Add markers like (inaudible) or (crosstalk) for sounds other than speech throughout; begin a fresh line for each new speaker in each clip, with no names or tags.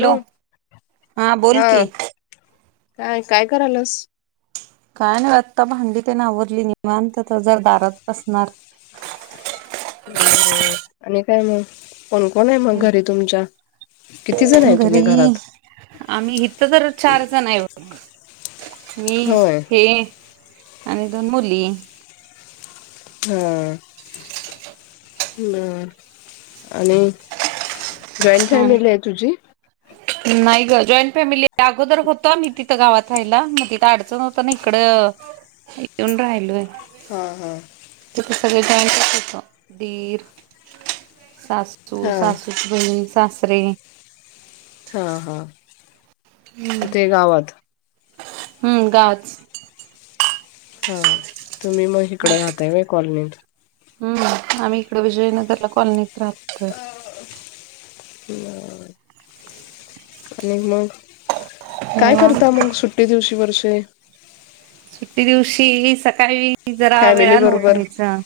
Hello, हा बोल की
काय काय कराल्यास?
काय नाई ब आता भांडी तेन आवरली निवांत आता जरा दारात बसणार.
बर आणि काय नई. किती जण
हम्
आहे
घरी
तुम्ही घरात
आम्ही इथं तर चार जण आय बघ मी
होय
हे आणि दोन मुली.
हां, हम्म आणि जॉईंट
आणि
फॅमिली हाय तुझी?
नाही गं, जॉईंट फॅमिली त्या अगोदर होतं मी तथं गावात राहिला, म तिथं आडचण होताना इकडं यून राहिलोय.
हां-हां
तिथे सगळे (unintelligible) दीर सासू,
हा
सासूची बहीण, सास त्रेणी
हां-हां तीथे गावात.
हम्म गावच.
हां तुम्ही म हीकडं राहाताय होय कॉलनीत.
हम्म, आम्ही इकडे विजयनगरला कॉलनीत राहत
(unintelligible) म आणि मग. काय
निवांत
करता मंग सुट्टी दिवशी? वर्ष ते
सुट्टी दिवशी सकाळी कि जरा
फॅमिली
वेळानं
बरोबर
उठायचं.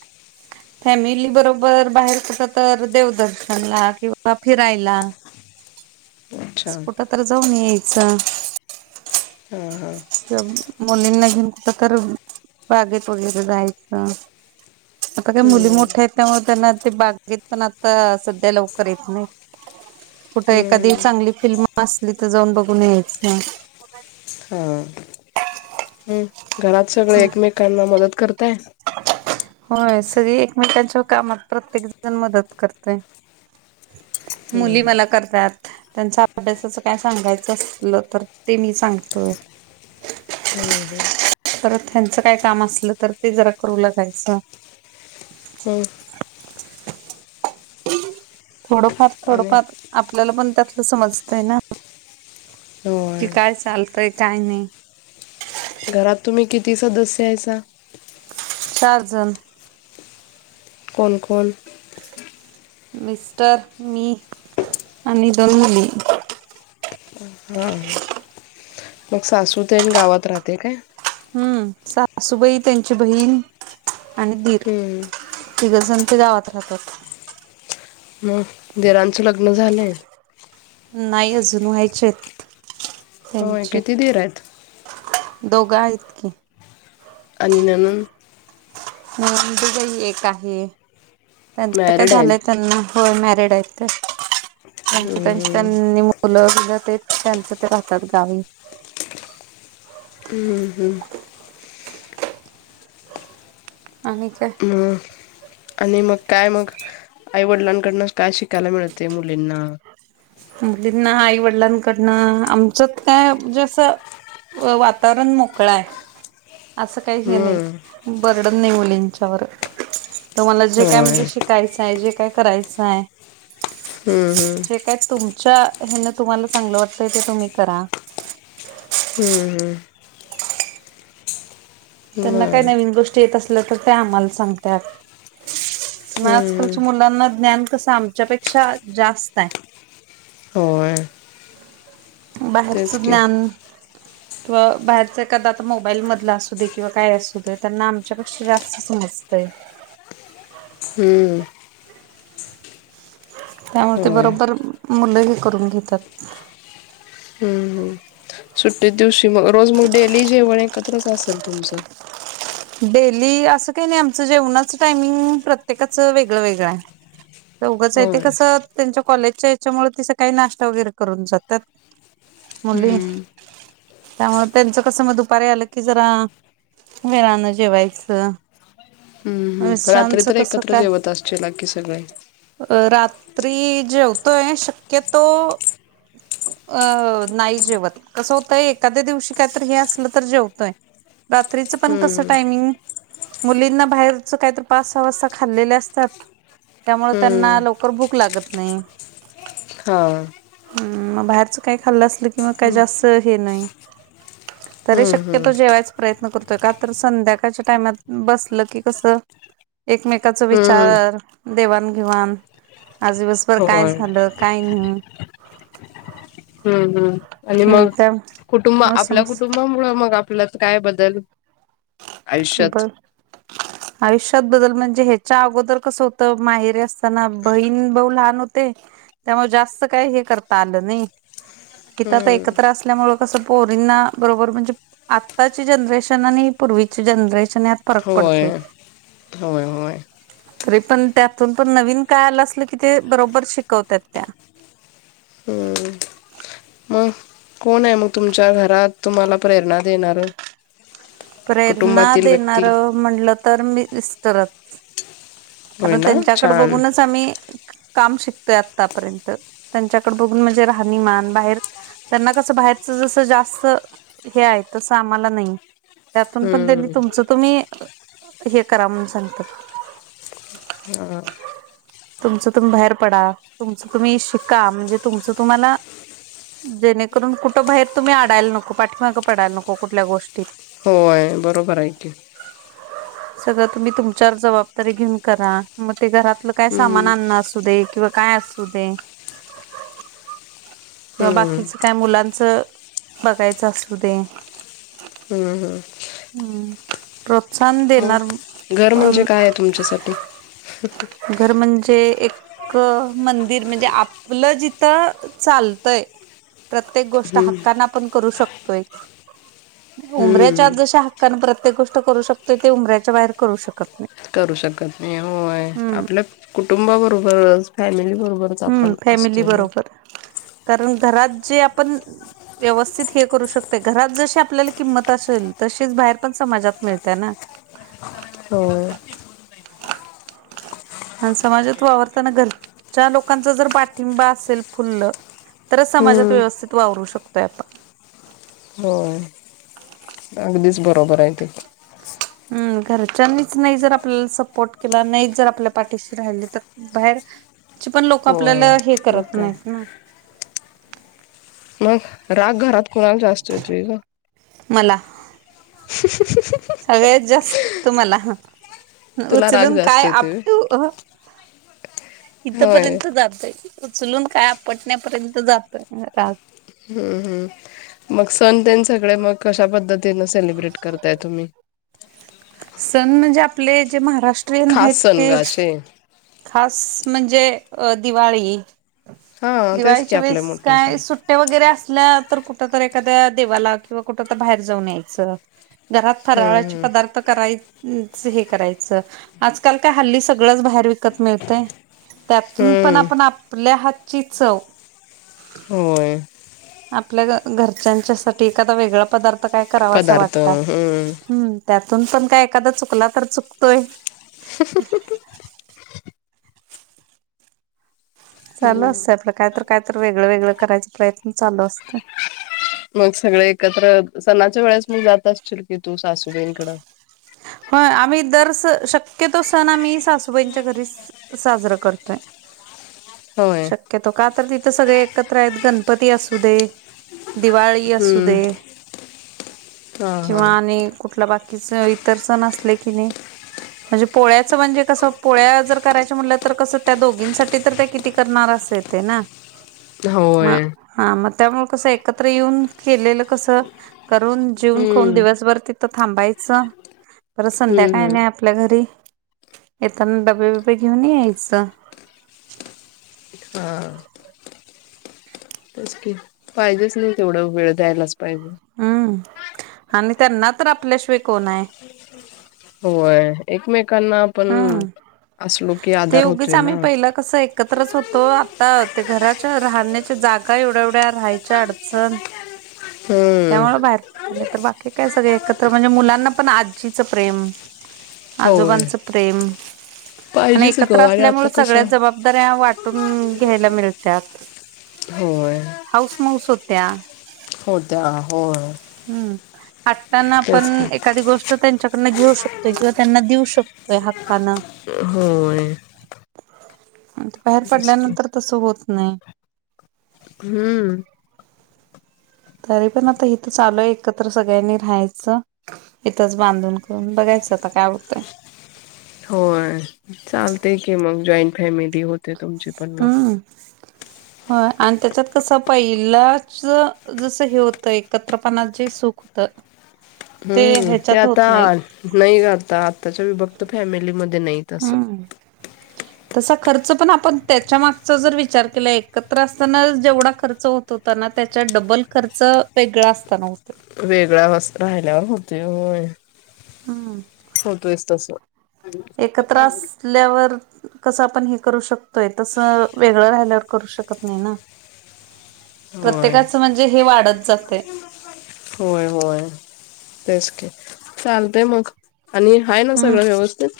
फॅमिली बरोबर, बाहेर कुठं तर, देवदर्शनला किंवा फिरायला.
अच्छा
अस् कुठं
हा
तर जाऊन याय चं मुलींना घेऊन कुठं तर बागेत वगैरे जायचं. आता काय मुली
हम्म
मोठ्या आहेत त्यामुळे त्यांना ते बागेत पण आता सध्या लवकर येत नईत. कुठं एखादी
हम्म
चांगली फिल्म असली त जाऊन बघून यायचं.
हा हम्म घरात सगळे एकमेकांना मदत करताय?
होय, सगळी एकमेकांच्या कामात प्रत्येक जण मदत करतय. मुली
हम्म,
मला करतात. त्यांचा अभ्यासाचं काय सांगायचं असलं तर ते मी सांगतोय.
हम्-हम्
परत हेंचं काय काम असलं तर ते जरा करू लागायचं.
हम्म
थोडंफार
आणि
थोडंफार आपल्याला पण त्यात समजतय ना? की
होय
काय चाल तय काय नाही
घरात तुम्ही किती सदस्य हाईसा?
चारजण.
कोण, कोण?
मिस्टर, मी आणि दोन मुली.
हा, हा. मग सासू तेन गावात राहते काय?
हम्म, सासूबाई त्यांची बहीण
हम्म.
तिघजन ते गावात राहतात.
मग दिरां च लग्न झालंय?
नाही अजुन व्हायचेत
होय, किती दिर आहेत?
दोघं हाइत की.
आणि ननंद?
नंदूबाई एक आहे. त्यांच काय
मॅरिड
झालंय?
आहेत
त्यांना होय मॅ रीड हाईत काय? त्यांची, त्यांची त्यांनी मुलं (unintelligible) हाइत. त्यांचं ते राहतात गावी.
हम्म, हम्म.
आणि काय?
मग आणि मग काय मग आई वडिलांकडूनं काय शिकायला मिळतंय मुलींना?
मुलींना आई वडिलांकडनं आमच्यात काय जे असं वातावरण मोकळ आहे. असं काही हे
हम्म
नाही बर्डन नाही मुलीं च्यावर तुम्हाला जे काय
होय
म्हणजे शिकायचं आहे जे काय करायचं हाय
हम्म, हम्म.
तुमच्या हेन तुम्हाला चांगलं वाटत ते तुम्ही करा
हम्म, हम्म. हम्म
त्यांना काय
बर
नवीन गोष्टी येत अस तर ते आम्हाला सांगतात. आज
हम्म हम्म
कालच्या मुलांना ज्ञान कसं आमच्यापेक्षा जास्त आहे.
होय
बाहेरच
तेच की
ज्ञान किंवा बाहेरच एखादा आता मोबाईल मधलं असू दे किंवा काय असू दे त्यांना आमच्या पेक्षा जास्त समजतंय.
हम्म.
त्यामुळे ते,
होय
बरोबर
हम्म
मुलंही करून घेतात.
हम्म सुट्टी दिवशी मग रोज मग, डेली जेवण एकत्रच असेल तुमचं.
डेली असं काही नाही आमचं जेवणाच टायमिंग, प्रत्येकाचं वेगळं वेगळं हाय. चवघच आहे ते
होय.
कसं त्यांच्या कॉलेजच्या हेचा मुळे सकाळी नाश्ता वगैरे करून जातात्या. मुली
हम्म
त्यामुळे त्यांच कस मग दुपारी आलं की जरा वेळान, जेवायचं,
रात्री
मिस्टरांचं
तर
कसं
एकत्र
काय
जेवत असचीला की सगळी.
रात्री जेवतोय शक्यतो, अ.. नाही जेवत कस होतय एखाद्या दिवशी कायतर हे असलं तर जेवतोय रात्रीच पण कस
हम्म
टाईमींग मुलींना बाहेरच काहीत पाच सहा वाजता खाल्लेल असतात. त्यामुळे त्यांना
हम्म.
लवकर भूक लागत नाही.
हा
बाहेरच काही खाल्लं असलं किं काही जास्त हे नाही तरी
हम्म हम्म
शक्यतो जेवायचा प्रयत्न करतोय का तर संध्याकाळच्या टायमात बसलं की, कस एकमेकाच
हम्म
विचार देवाणघेवाण आज दिव भर काय
होय
झालं, काय नाही. (inaudible)
हम्म हम्म आणि
हम्म
मग
त्या
कुटुंब,
म
आपल्या
समस
कुटुंबामुळे मग आप आपल्यात काय बदल. आयुष्यात.
बर आयुष्यात बद्दल म्हणजे हेच्या अगोदर कसं होतं, माहेरीे असताना बहीण भाऊ लहान होते. त्यामुळे जास्त काय हे करता आलं नाही. इथं आता
हम्म.
एकत्र असल्यामुळे कस पोरींना बरोबर म्हणजे आत्ताची जनरेशन आणि, पूर्वीचे जनरेशन यात फरक
होय
पडतोय.
होय होय
तरी पण त्यातून पण नवीन काय आलं असल की ते बरोबर शिकवत्यात त्या.
हम्म मग कोण आहे मग, तुमच्या घरात तुम्हाला प्रेरणा देणार.
प्रेरणा
कुटुंबातील व्यक्ती
देणार म्हटलं तर मी तरचं
होय
कारण
ना
त्यांच्याकडे
छान
बघूनच आम्ही. काम शिकतोय आतापर्यंत, त्यांच्याकड बघून म्हणजे राहणीमान बाहेर त्यांना कसं बाहेरच जसं जास्त हे आहे तसं आम्हाला नाही. त्यातून पण त्यांनी
हम्म.
तुमचं. तुम्ही हे करा म्हणून सांगतात. तुमचं तुम्ही बाहेर पडा. तुमचं तुम्ही शिका म्हणजे तुमचं तुम्हाला जेणेकरून, कुठं बाहेर तुम्ही अडायला नको पाठीमागं पडायला नको कुठल्या गोष्टीत.
होय बरोबर आहे की.
सगळं तुम्ही तुमच्यावर जबाब तरी घेऊन करा. मग ते घरातलं काय सामान
हम्म.
आणण असू दे किंवा काय असू दे. अ
हम्म.
बाकीच काय मुलांन च बघायचं असू दे.
हम्म, हम्म.
हम्म प्रोत्साहन देणार.
मग घर म्हणजे
पण
काय आहे तुमच्यासाठी?
क मंदिर म्हणजे, आपलं जिथं चालतय. प्रत्येक गोष्ट
हम्म.
हक्कान आपण करू शकतो. (unintelligible) उमऱ्याच्या आत
हम्म.
जशी, कारण प्रत्येक गोष्ट करू शकतोय. ते उमऱ्याच्या बाहेर करू शकत, नाही
करू शकत नाही. होय..
हम्म
आपल्या कुटुंबावर (unintelligible) फॅमिली बरोबरच
हम्म
आपण
फॅमिली
असतोय नय
बरोबर कारण घरात जे आपण व्यवस्थित हे करू शकतोय घरात जशी आपल्याला किंमत असेल तशीच बाहेर पण समाजात मिळते ना
होय.
आणि समाजात वावरताना घर च्या लोकांचा जर पाठिंबा असेल फुल्ल तरच समाजात
हम्म.
व्यवस्थित वावरू शकतोय आपण
होय. अगदीच बरोबर आहे ते
हं घरच्यांनीच नाही जर आपल्याला सपोर्ट केला नाहीच जर आपल्या पाठीशी राहिली तर बाहेरची पण लोक
होय.
आपल्याला हे
मग
करत
काय?
नाहीत ना
मग राग घरात कुणाला जास्त येतोय गं
मला सगळ्यात जास्त मला
तुला राग
उचलून काय
जास्त येतोय
आपटू
व्हय?
अह
होय.
इथपर्यंत जातय. उचलून काय आपटण्यापर्यंत जातोय राग
हूं हूं मग सण तेन सगळे मग कशा पद्ध तीन सेलिब्रेट करताय तुम्ही
सण म्हणजे आपले जे महाराष्
खास सण ग अशे
खास म्हणजे अ दिवाळी
हा तेच की
दिवाळीच्या
आपले
वेळेस
मोठे
काय
सण
सुट्ट्या वगैरे असला तर कुठ तर एखाद्या देवाला किंवा कुठं तर बाहेर जाऊन याय चला घरात फराळाचे
हम्म
पदार्थ कराय अ हे करायचं आजकाल काय हल्ली सगळंच बाहेर विकत मिळतय. त्यातून पण
हम्म
आपण आपल्या हात ची चव
होय
आपल्या घ घरच्यांच्या साठी एखादा वेगळा पदार् काय करावा हा
पदार्थ
वाटला
हम्म
हूं त्यात तून पण काय एखादा चुकला तर चुकतोय.
(unintelligible)
चालू असतय आपलं काय तर काय तर वेगळं वेगळं करायच प्रयत्न चालू असतोय.
तू जात अशील की तू सासूबाईंकडं
होय आम्ही दर स शक्यतो सण आम्ही सासूबाईंच्या घरी साजर करतोय.
होय
शक्यतो का तर तित तिथ सगळे एकत्र आहेत गणपती असू दे दिवाळी असू
हम्म
दे
हा
किंवा
हा
आणि कुठला बा किसई तर सण असले की नाही म्हणजे पोळ्याच म्हणजे कसं पोळ्या जर करायच्या म्हटलं तर कसं त्या दोघींसाठी तर त्या किती करणार असे येते ना. म
होय.
हा मग त्यामुळे कसं एकत्र येऊन केलेलं कसं? करून जिवुन खाऊन
हम्म
दिवसभर तिथंच थांबायचं. पर संध्या काय
हम्म हम्म
नाही आपल्या घरी. येताना डबे बबे घेऊन यायचं.
हा. तेच की पाहिजेच नाही तेवढं वेळ द्यायलाच. पाहिजे
हम्म. आणि त्यांना तर आपल्याशिवाय कोण आहे.
होय एक मेक
हम्म
की
ते
आधार
उगीच
होतोय
आम्ही
ना
पहिलं कसं एकत्रच होतो. आता ते घराच्या राहण्याच्या जागा एवढ्या एवढ्या, राहायच्या अडचण
हम्म
त्यामुळ बाहेर नेत तर बाकी काय सगळे एकत्र म्हणजे मुलांना पण आजीचं प्रेम
होय
आजोबांच प्रेम, आणि
पाहिजेच
एकत्र
ग आणि आता
असल्यामुळं सगळ्या
कसं
जबाबदाऱ्या वाटून हम्म घ्यायला मिळत्यात.
होय.
मौस हुत्या.
हुत्या होय.
हम्म. आत्ताना आपण
तेच की
एखादी गोष्ट त्यांच्या कडनं घेऊ शकतोय किंवा त्यांना देऊ शकतोय हा
होय.
बाहेर
तेच की
पडल्यानंतर तसं होत नाही.
हम्म.
तरी पण आता इथंच आलोय एकत्र सगळ्यांनी राहायचं, इथच बांधून करून बघायचं आता काय होतंय.
होय, चालतेय की मग जॉईंट फॅमिली होते. तुमचे पण म.
हो. आणि त्याच्यात कसं पहिलाच जसं हे होतं एकत्रपनात जे सुख होतं. ते
हम्म ते
ह्याच्यात
आता
होत नाही
नाही ग आता च्या विभक्त फॅमिलीमध्ये नाही तसं.
हम्म. तसा खर्च पण आपण त्याच्या मागचा जर विचार केला एकत्र असताना जेवढा खर्च होत होता ना त्याच्यात डबल खर्च वेगळा असताना होतोय.
वेगळ्यावस् राहिल्याव होतेय होय.
हम्
होतोयस तसं.
एकत्र असल्यावर कसं आपण हे करू शकतोय तसं वेगळं राहिल्यावर करू शकत नाही ना.
होय,
प्रत्येकाचं म्हणजे हे वाढत जातय.
होय-होय तेच की. चालतंय मग. आणि, हाय ना सगळं व्यवस्थित?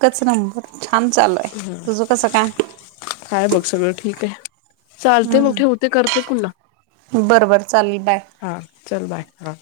कच नंबर छान चालू आहे
हम्,
तुझं कसं काय?
हाय बघ सगळं ठीक हे. चालते मग
हम्म.
ठेवते करते पुन्हा.
बरं बरं चालेल बाय.
हां, चल बाय हां.